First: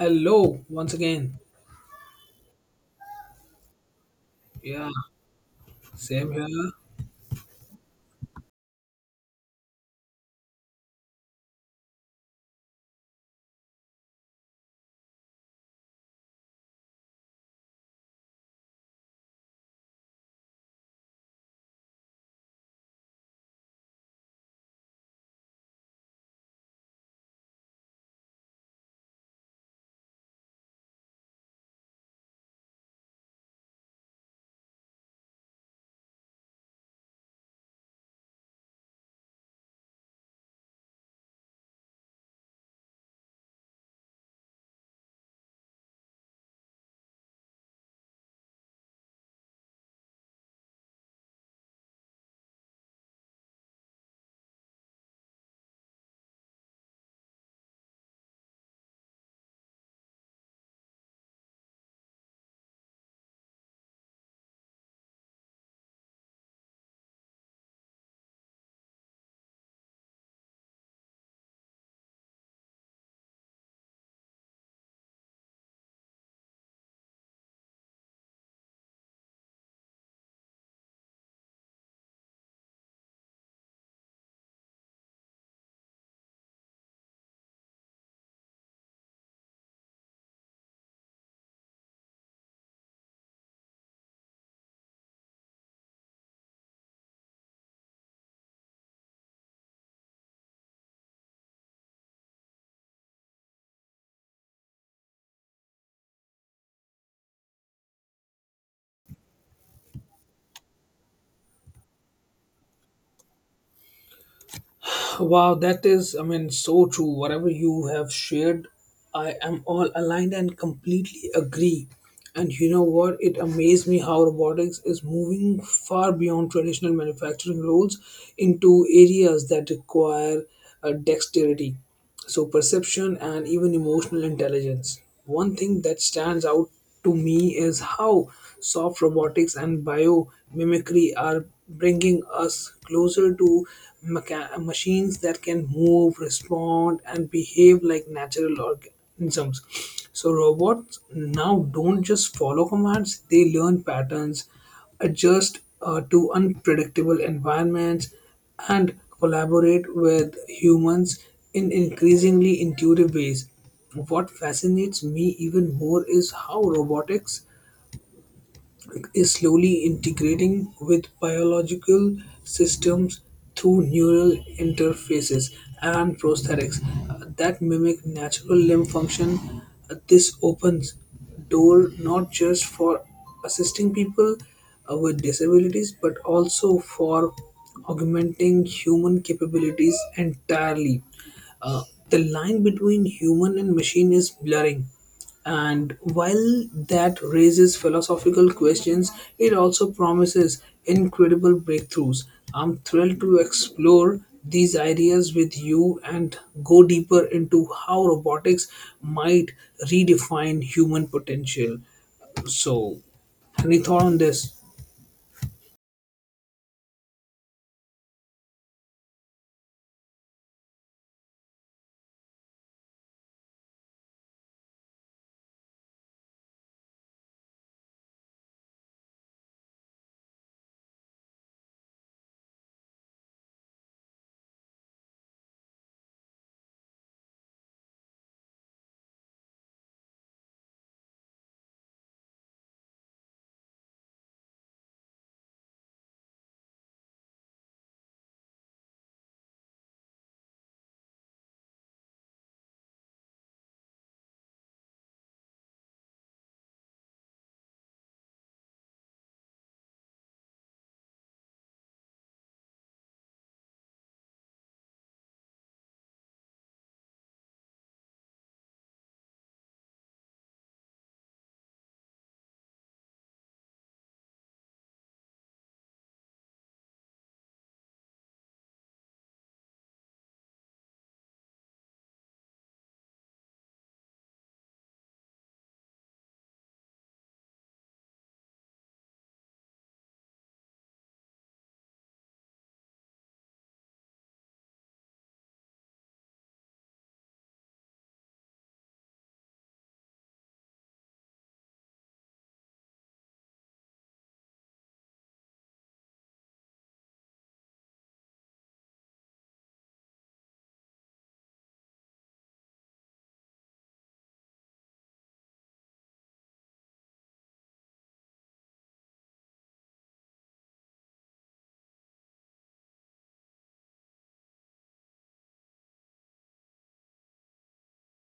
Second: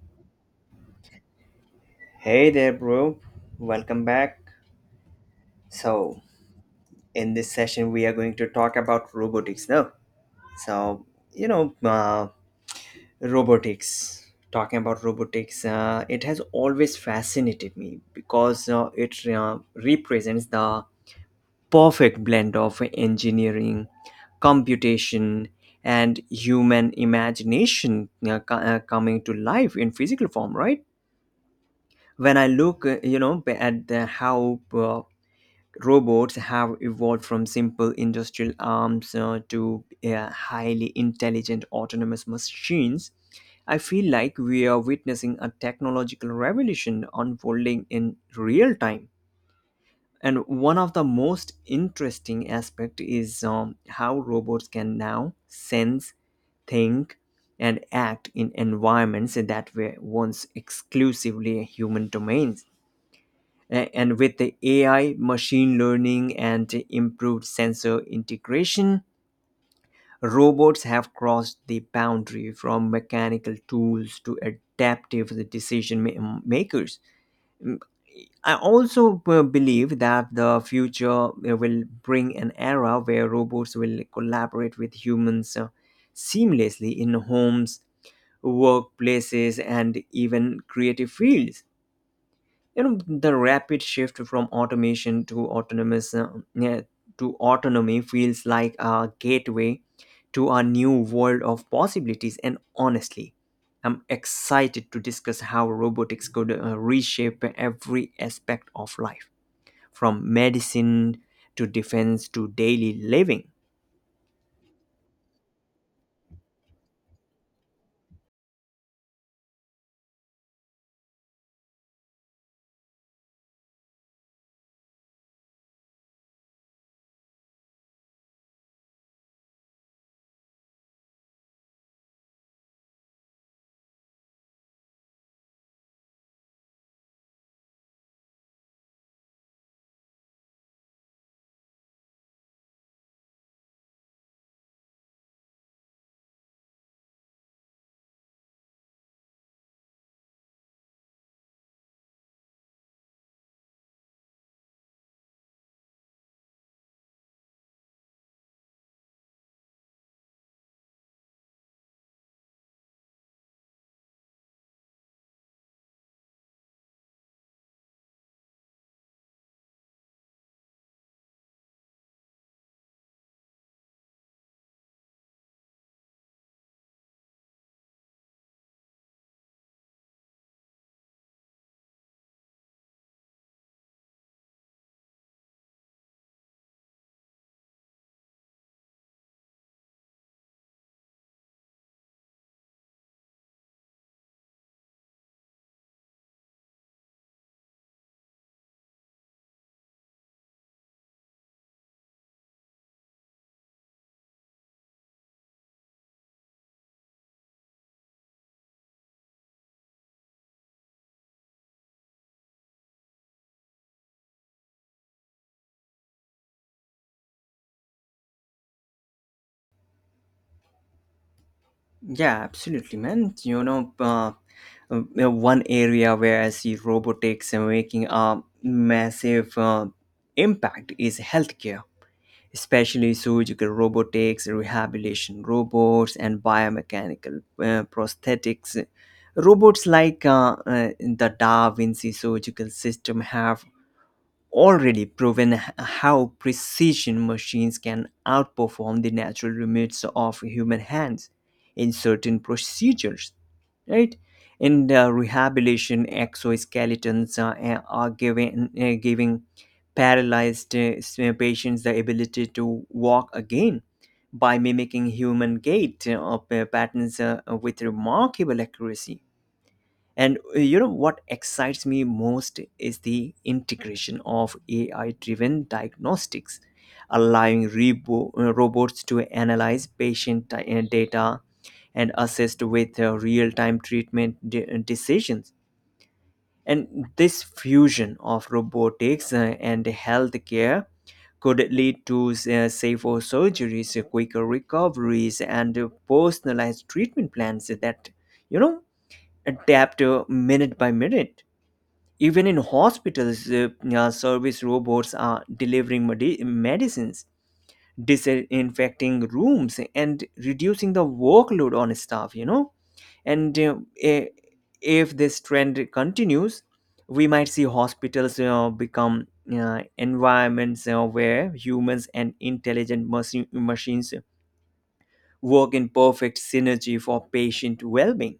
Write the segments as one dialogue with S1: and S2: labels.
S1: Hello, once again.
S2: Hey there, bro. Welcome back.
S1: Yeah,
S2: So,
S1: same here.
S2: in this session, we are going to talk about robotics now. So, you know, uh, Robotics. Talking about robotics, it has always fascinated me because it represents the perfect blend of engineering, computation, and human imagination coming to life in physical form, right? When I look, at how robots have evolved from simple industrial arms to highly intelligent autonomous machines. I feel like we are witnessing a technological revolution unfolding in real time. And one of the most interesting aspect is how robots can now sense, think, and act in environments that were once exclusively human domains. And with the AI, machine learning, and improved sensor integration, robots have crossed the boundary from mechanical tools to adaptive decision makers. Mm, I also believe that the future will bring an era where robots will collaborate with humans seamlessly in homes, workplaces, and even creative fields. The rapid shift from automation to yeah, autonomy feels like a gateway to a new world of possibilities, and honestly, I'm excited to discuss how robotics could reshape every aspect of life, from medicine to defense to daily living.
S1: Wow, that is, I mean, so true. Whatever you have shared, I am all aligned and completely agree. And you know what? It amazed me how robotics is moving far beyond traditional manufacturing roles into areas that require dexterity, so perception and even emotional intelligence. One thing that stands out to me is how soft robotics and biomimicry are bringing us closer to machines that can move, respond, and behave like natural organisms. So robots now don't just follow commands, they learn patterns, adjust to unpredictable environments, and collaborate with humans in increasingly intuitive ways. What fascinates me even more is how robotics is slowly integrating with biological systems through neural interfaces and prosthetics that mimic natural limb function. This opens door not just for assisting people with disabilities, but also for augmenting human capabilities entirely. Uh, the line between human and machine is blurring, and while that raises philosophical questions, it also promises incredible breakthroughs. I'm thrilled to explore these ideas with you and go deeper into how robotics might redefine human potential. So, any thought on this?
S2: Yeah, absolutely, man. One area where I see robotics and making a massive impact is healthcare, especially surgical robotics, rehabilitation robots, and biomechanical prosthetics. Robots like the Da Vinci surgical system have already proven how precision machines can outperform the natural limits of human hands in certain procedures, right? In the rehabilitation, exoskeletons giving paralyzed patients the ability to walk again by mimicking human gait patterns with remarkable accuracy. And you know what excites me most is the integration of AI driven diagnostics, allowing robots to analyze patient data and assist with real time treatment decisions. And this fusion of robotics and healthcare could lead to safer surgeries, quicker recoveries, and personalized treatment plans that, you know, adapt minute by minute. Even in hospitals, service robots are delivering medicines, disinfecting rooms, and reducing the workload on staff, you know. And i- if this trend continues, we might see hospitals become environments where humans and intelligent machines work in perfect synergy for patient well being.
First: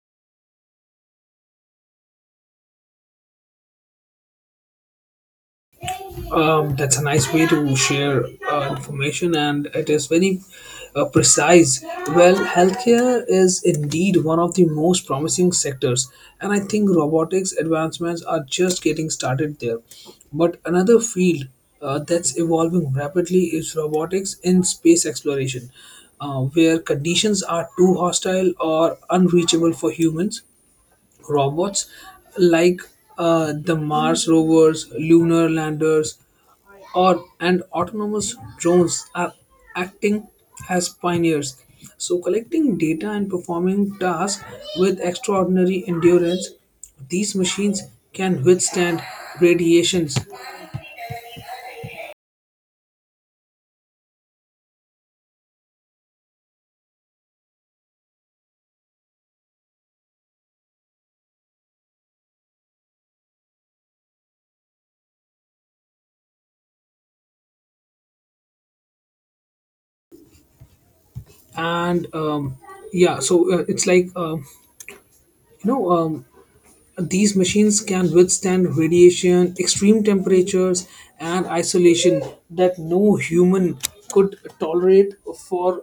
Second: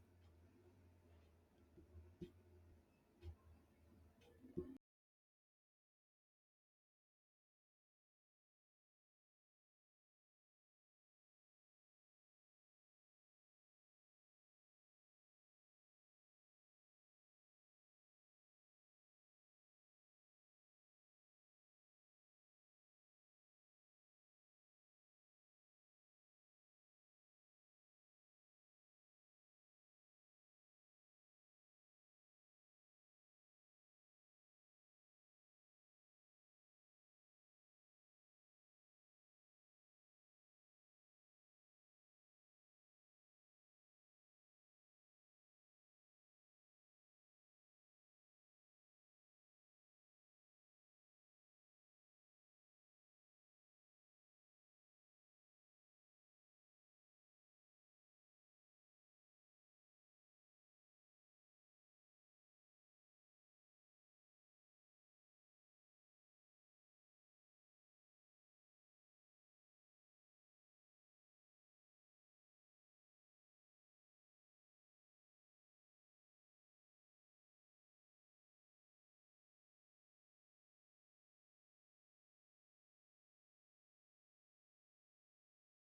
S1: That's a nice way to share information, and it is very precise. Well, healthcare is indeed one of the most promising sectors, and I think robotics advancements are just getting started there. But another field that's evolving rapidly is robotics in space exploration, where conditions are too hostile or unreachable for humans. Robots like the Mars rovers, lunar landers, or and autonomous drones are acting as pioneers. So, collecting data and performing tasks with extraordinary endurance, these machines can withstand radiations and yeah. So it's like you know These machines can withstand radiation, extreme temperatures, and isolation that no human could tolerate for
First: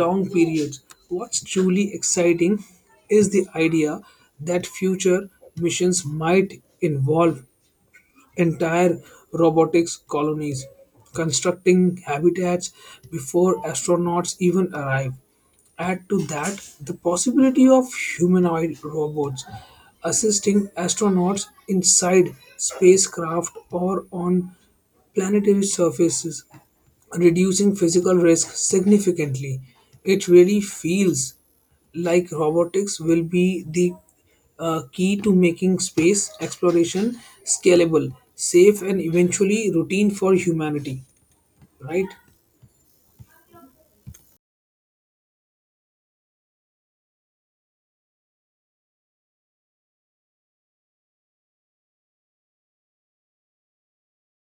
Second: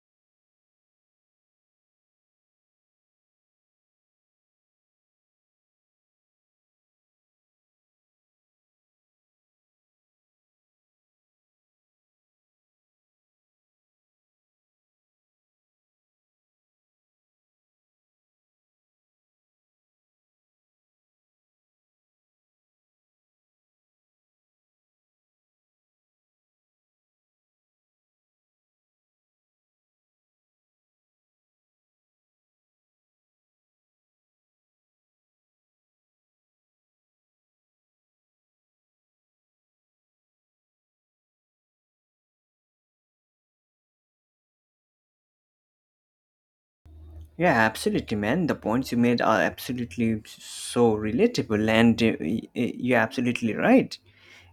S1: long periods. What's truly exciting is the idea that future missions might involve entire robotics colonies, constructing habitats before astronauts even arrive. Add to that the possibility of humanoid robots assisting astronauts inside spacecraft or on planetary surfaces, reducing physical risk significantly. It really feels like robotics will be the key to making space exploration scalable, safe, and eventually routine for humanity, right?
S2: Yeah, absolutely, man. The points you made are absolutely so relatable, and you're absolutely right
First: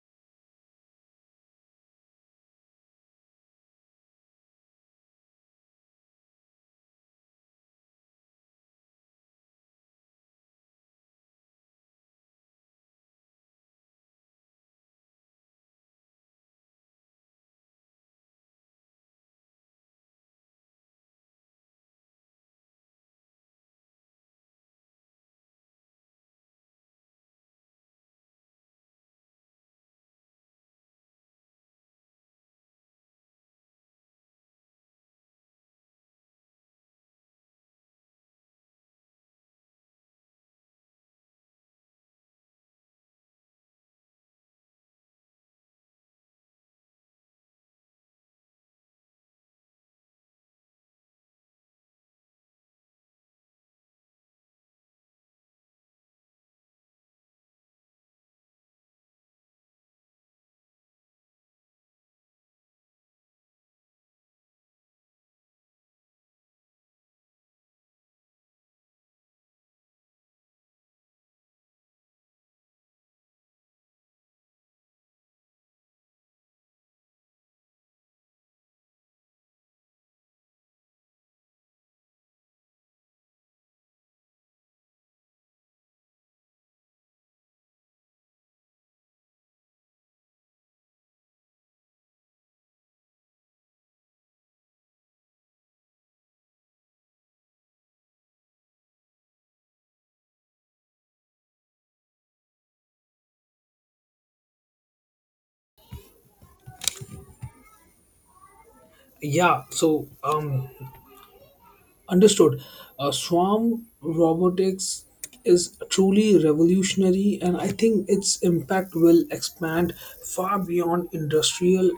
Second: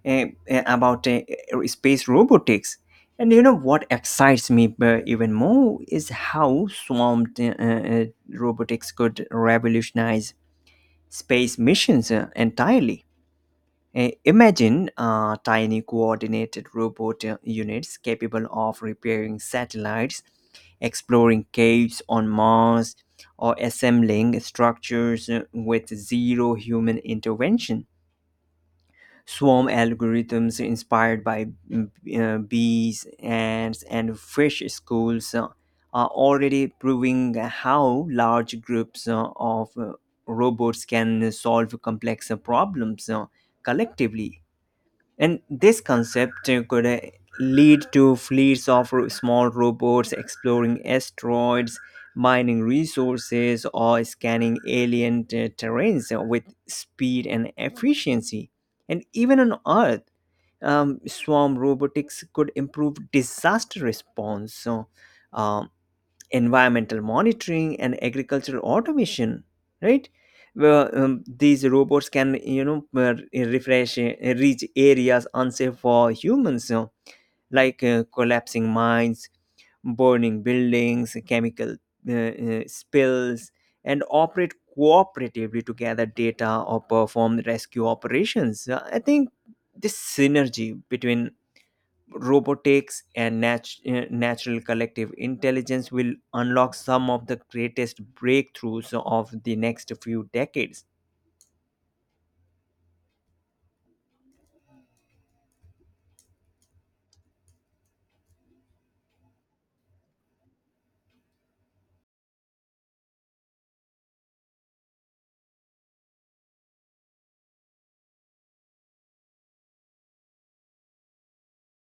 S2: about space robotics. And you know what excites me even more is how swamped robotics could revolutionize space missions entirely. Imagine tiny coordinated robot units capable of repairing satellites, exploring caves on Mars, or assembling structures with zero human intervention. Swarm algorithms inspired by bees, ants, and fish schools are already proving how large groups of robots can solve complex problems collectively. And this concept could lead to fleets of small robots exploring asteroids, mining resources, or scanning alien terrains with speed and efficiency. And even on Earth, swarm robotics could improve disaster response. Um, Environmental monitoring and agricultural automation, right. These robots can, you know, refresh reach areas unsafe for humans, you know, like collapsing mines, burning buildings, chemical spills, and operate cooperatively to gather data or perform rescue operations. I think this synergy between robotics and natural collective intelligence will unlock some of the greatest breakthroughs of the next few decades.
S1: Yeah. So, Understood. Swarm robotics is truly revolutionary, and I think its impact will expand far beyond industrial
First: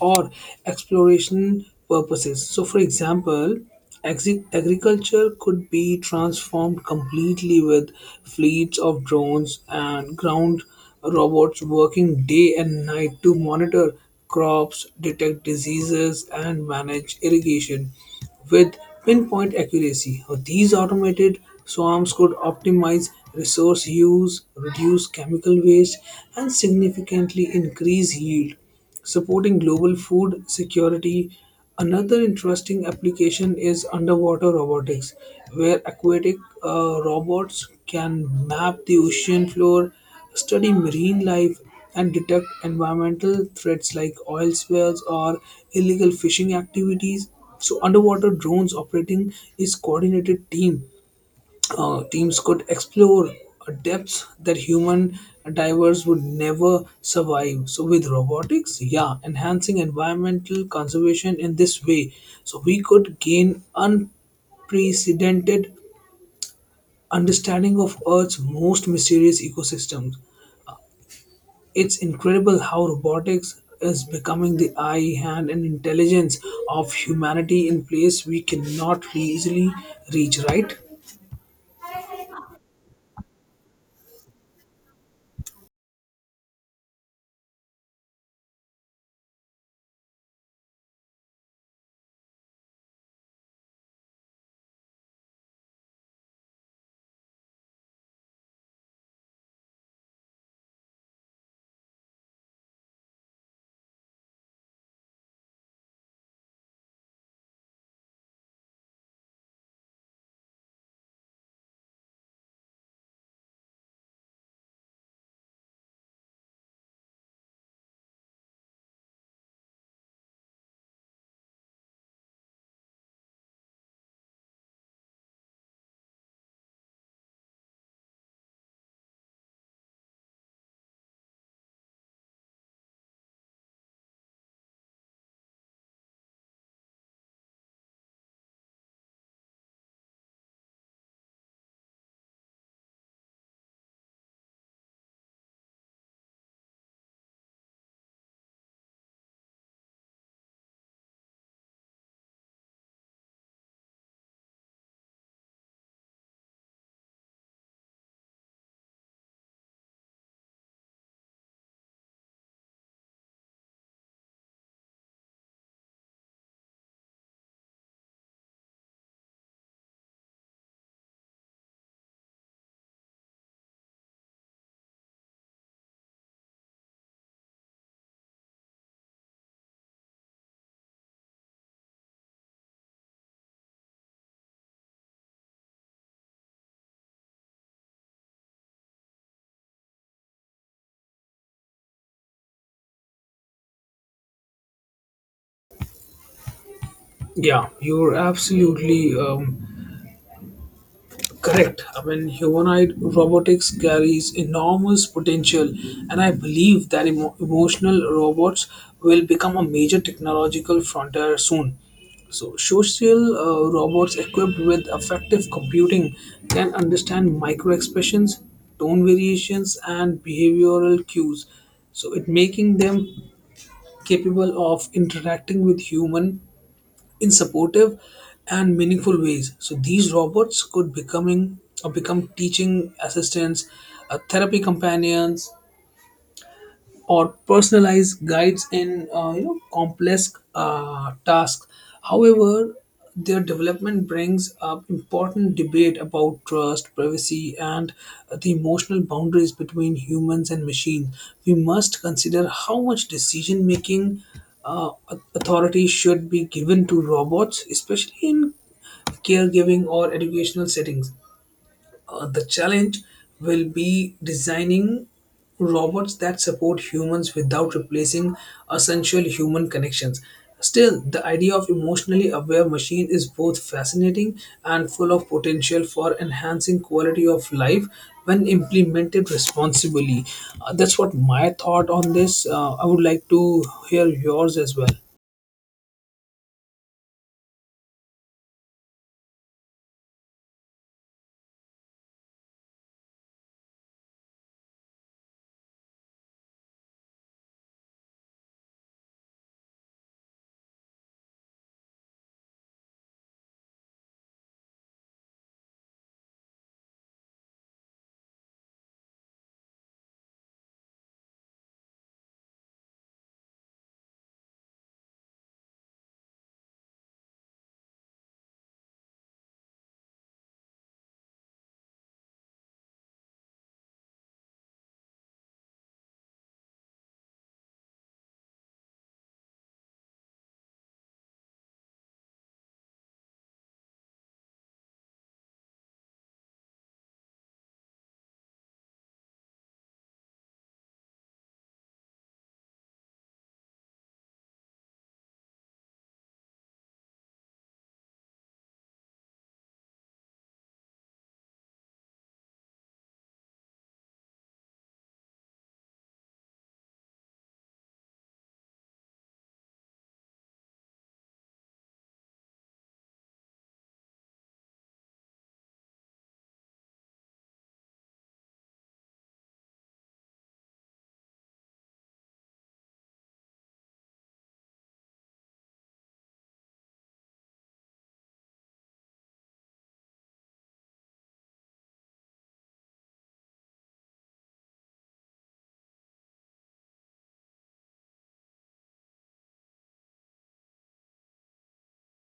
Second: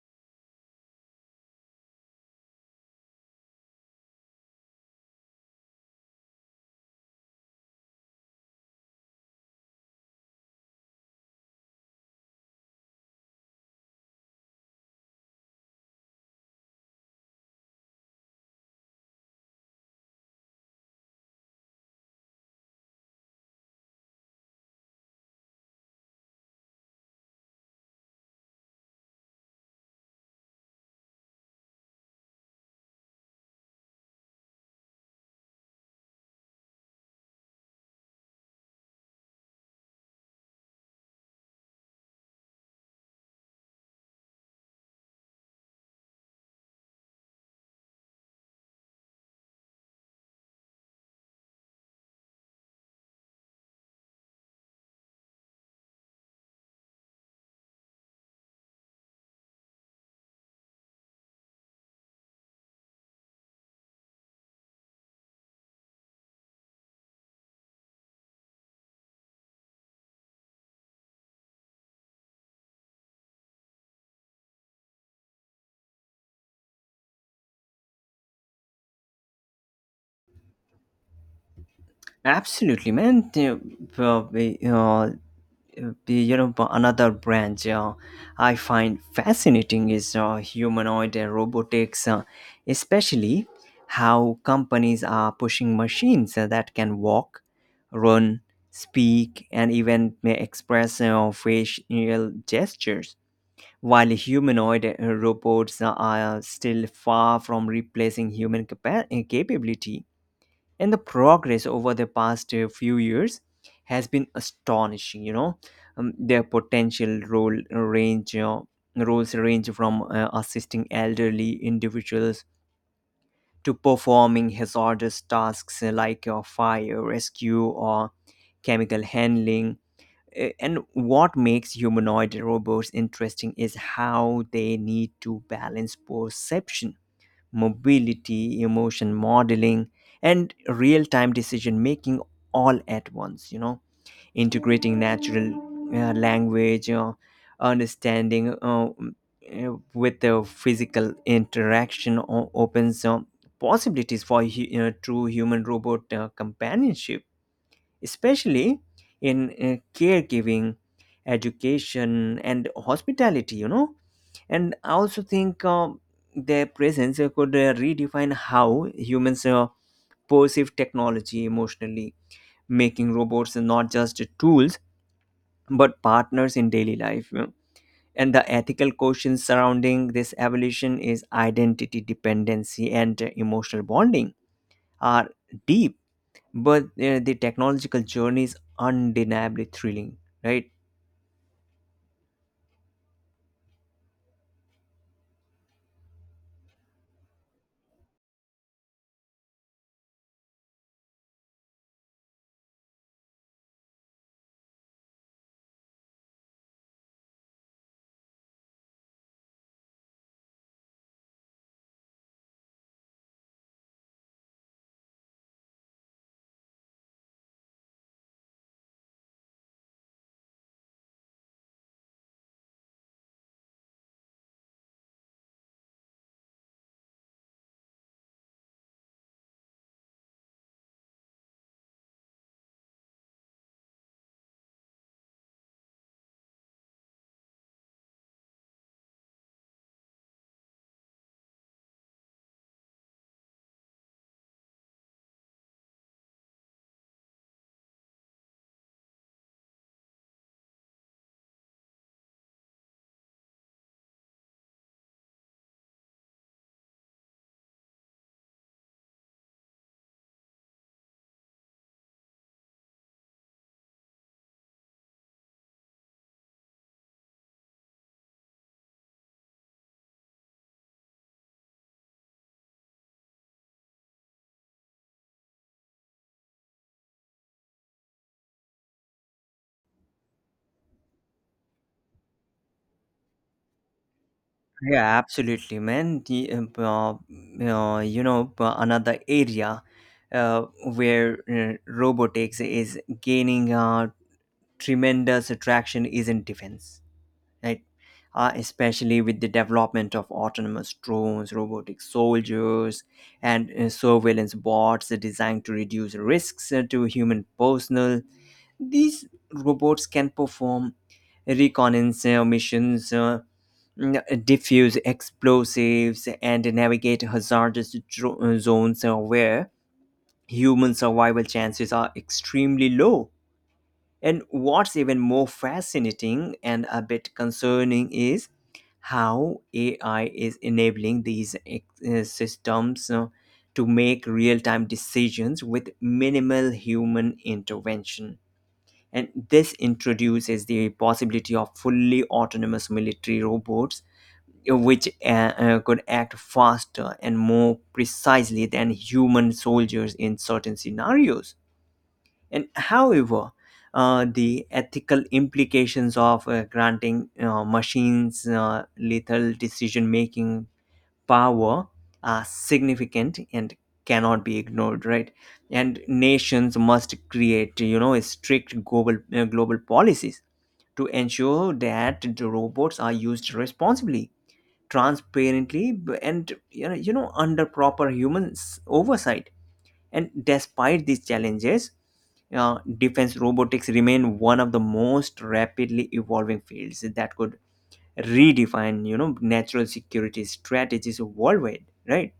S1: or exploration purposes. So, for example, agriculture could be transformed completely with fleets of drones and ground robots working day and night to monitor crops, detect diseases, and manage irrigation. With pinpoint accuracy, these automated swarms could optimize resource use, reduce chemical waste, and significantly increase yield, supporting global food security. Another interesting application is underwater robotics, where aquatic robots can map the ocean floor, study marine life, and detect environmental threats like oil spills or illegal fishing activities. So underwater drones operating is coordinated team. Teams could explore depths that human divers would never survive. So with robotics, yeah, enhancing environmental conservation in this way, so we could gain unprecedented understanding of Earth's most mysterious ecosystems. It's incredible how robotics is becoming the eye, hand, and intelligence of humanity in place we cannot easily reach, right?
S2: Absolutely, man. The- we, the, you know Another branch I find fascinating is humanoid and robotics, especially how companies are pushing machines that can walk, run, speak, and even may express facial gestures. While humanoid robots are still far from replacing human capability, and the progress over the past few years has been astonishing. You know, their potential role range roles range from assisting elderly individuals to performing hazardous tasks like fire rescue or chemical handling. And what makes humanoid robots interesting is how they need to balance perception, mobility, emotion modeling, and real time decision making all at once. You know, integrating natural language understanding with the physical interaction opens possibilities for true human robot companionship, especially in caregiving, education, and hospitality, you know. And I also think their presence could redefine how humans perceive technology emotionally, making robots not just tools but partners in daily life, you know. And the ethical questions surrounding this evolution is identity, dependency, and emotional bonding are deep, but the technological journey is undeniably thrilling, right?
S1: Yeah, you're absolutely correct. I mean, humanoid robotics carries enormous potential, and I believe that emotional robots will become a major technological frontier soon. So, social robots equipped with effective computing can understand micro expressions, tone variations, and behavioral cues. So, it making them capable of interacting with human in supportive and meaningful ways. So these robots could becoming or become teaching assistants, therapy companions, or personalized guides in you know complex tasks. However, their development brings up important debate about trust, privacy, and the emotional boundaries between humans and machines. We must consider how much decision making uh, authority should be given to robots, especially in caregiving or educational settings. The challenge will be designing robots that support humans without replacing essential human connections. Still, the idea of emotionally aware machine is both fascinating and full of potential for enhancing quality of life when implemented responsibly. That's what my thought on this. I would like to hear yours as well.
S2: Yeah, absolutely, man. The, you know Another area uh, where robotics is gaining tremendous attraction is in defense, right? Especially with the development of autonomous drones, robotic soldiers, and surveillance bots designed to reduce risks to human personnel. These robots can perform reconnaissance missions, defuse explosives, and navigate hazardous zones where human survival chances are extremely low. And what's even more fascinating and a bit concerning is how AI is enabling these systems to make real time decisions with minimal human intervention. And this introduces the possibility of fully autonomous military robots, which could act faster and more precisely than human soldiers in certain scenarios. And however, the ethical implications of granting machines lethal decision making power are significant and cannot be ignored, right? And nations must create, you know, strict global policies to ensure that the robots are used responsibly, and you know, under proper human oversight. And despite these challenges, defense robotics remain one of the most rapidly evolving fields that could redefine, you know, natural security strategies worldwide, right?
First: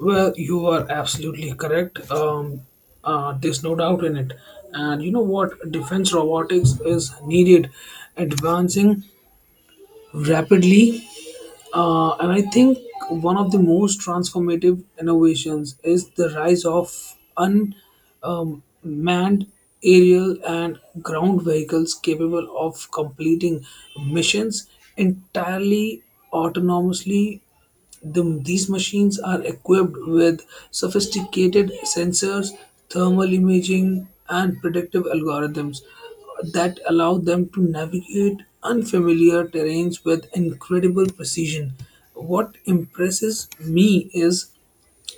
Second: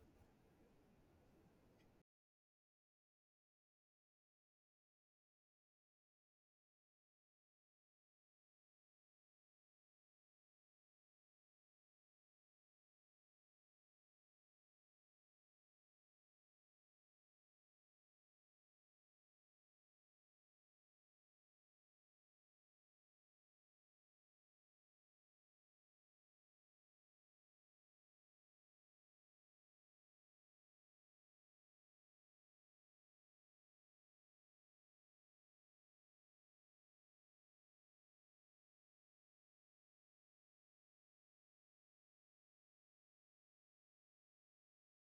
S1: Well, you are absolutely correct. There's no doubt in it. And you know what? Defense robotics is needed, advancing rapidly. And I think one of the most transformative innovations is the rise of unmanned aerial and ground vehicles capable of completing missions entirely autonomously. These machines are equipped with sophisticated sensors, thermal imaging, and predictive algorithms that allow them to navigate unfamiliar terrains with incredible precision. What impresses me is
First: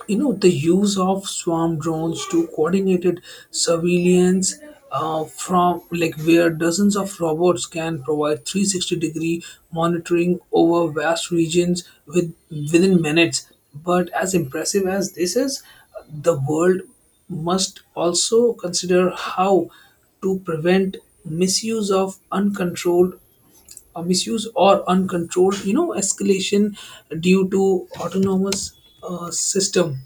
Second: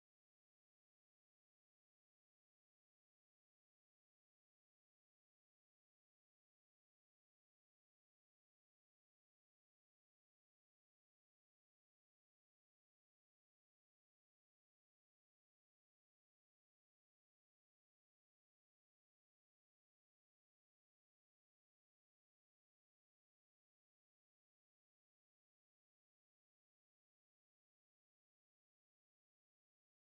S1: you know the use of swarm drones to coordinated surveillance from like where dozens of robots can provide 360 degree monitoring over vast regions with within minutes. But as impressive as this is, the world must also consider how to prevent misuse of uncontrolled or misuse or uncontrolled you know escalation due to autonomous system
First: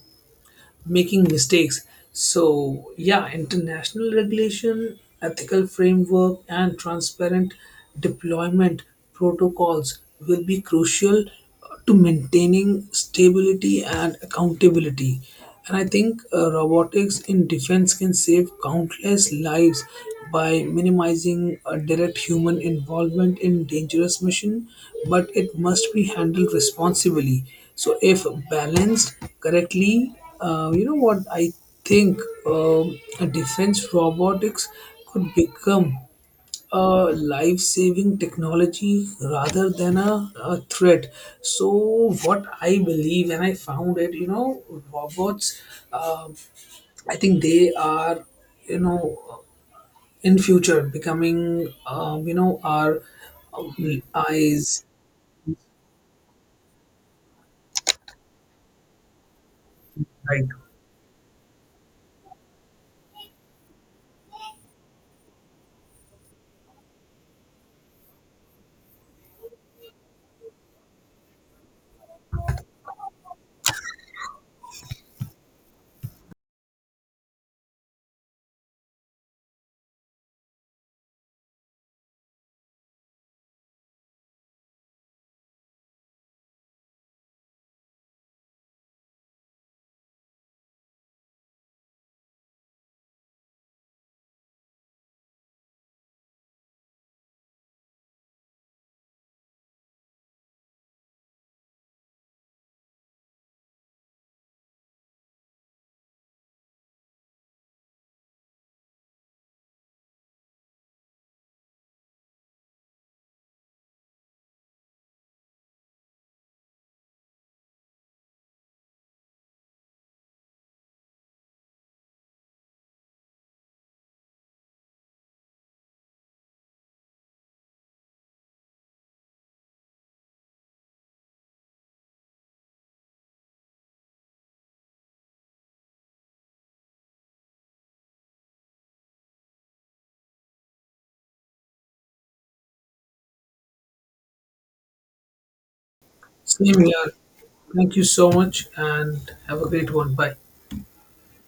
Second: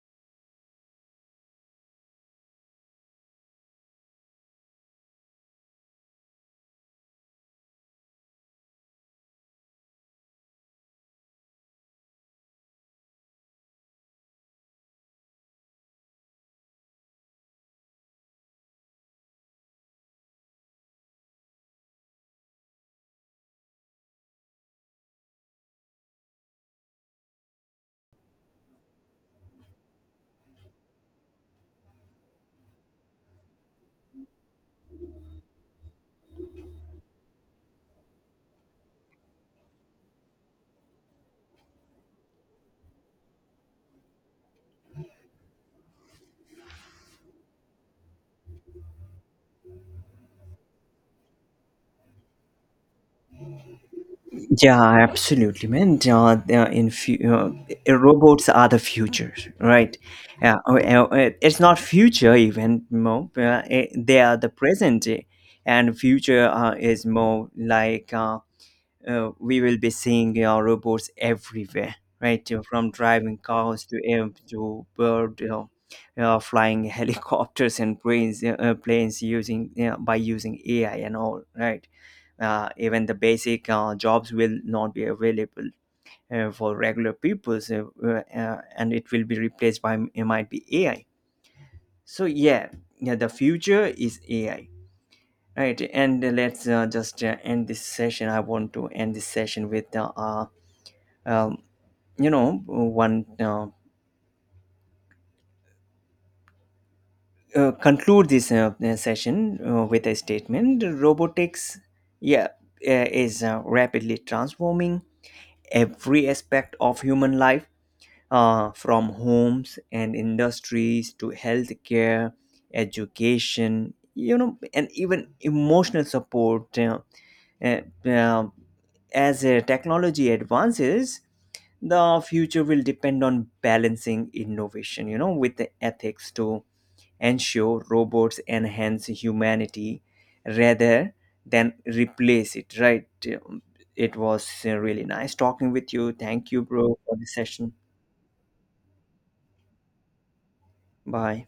S1: making mistakes. So, yeah, international regulation, ethical framework, and transparent deployment protocols will be crucial to maintaining stability and accountability. And I think robotics in defense can save countless lives by minimizing direct human involvement in dangerous mission, but it must be handled responsibly. So, if balanced correctly, you know what? I think a defense robotics could become a life saving technology rather than a threat. So, what I believe, and I found it, you know, robots, um I think they are, you know, in future becoming, you know, our
S2: Yeah,
S1: eyes.
S2: absolutely, man. Robots are the future, right?
S1: Right.
S2: Yeah, it's not future even more. They are the present, and future is more like. We will be seeing robots everywhere, right? From driving cars to air to bird, flying helicopters and planes, planes using by using AI and all, right? Even the basic jobs will not be available for regular people, so, and it will be replaced by it might be AI. So yeah, the future is AI. Right, and let's just end this session. I want to end this session with um, you know, one conclude this session with a statement: robotics, yeah, is rapidly transforming every aspect of human life, from homes and industries to healthcare, education, you know, and even emotional support. Uh, um, as technology advances, the future will depend on balancing innovation, you know, with the ethics to ensure robots enhance humanity rather than replace it, right? It was really nice talking with you. Thank you,
S1: Same
S2: bro,
S1: here.
S2: for the session.
S1: Thank you so much and have a great one. Bye.
S2: Bye.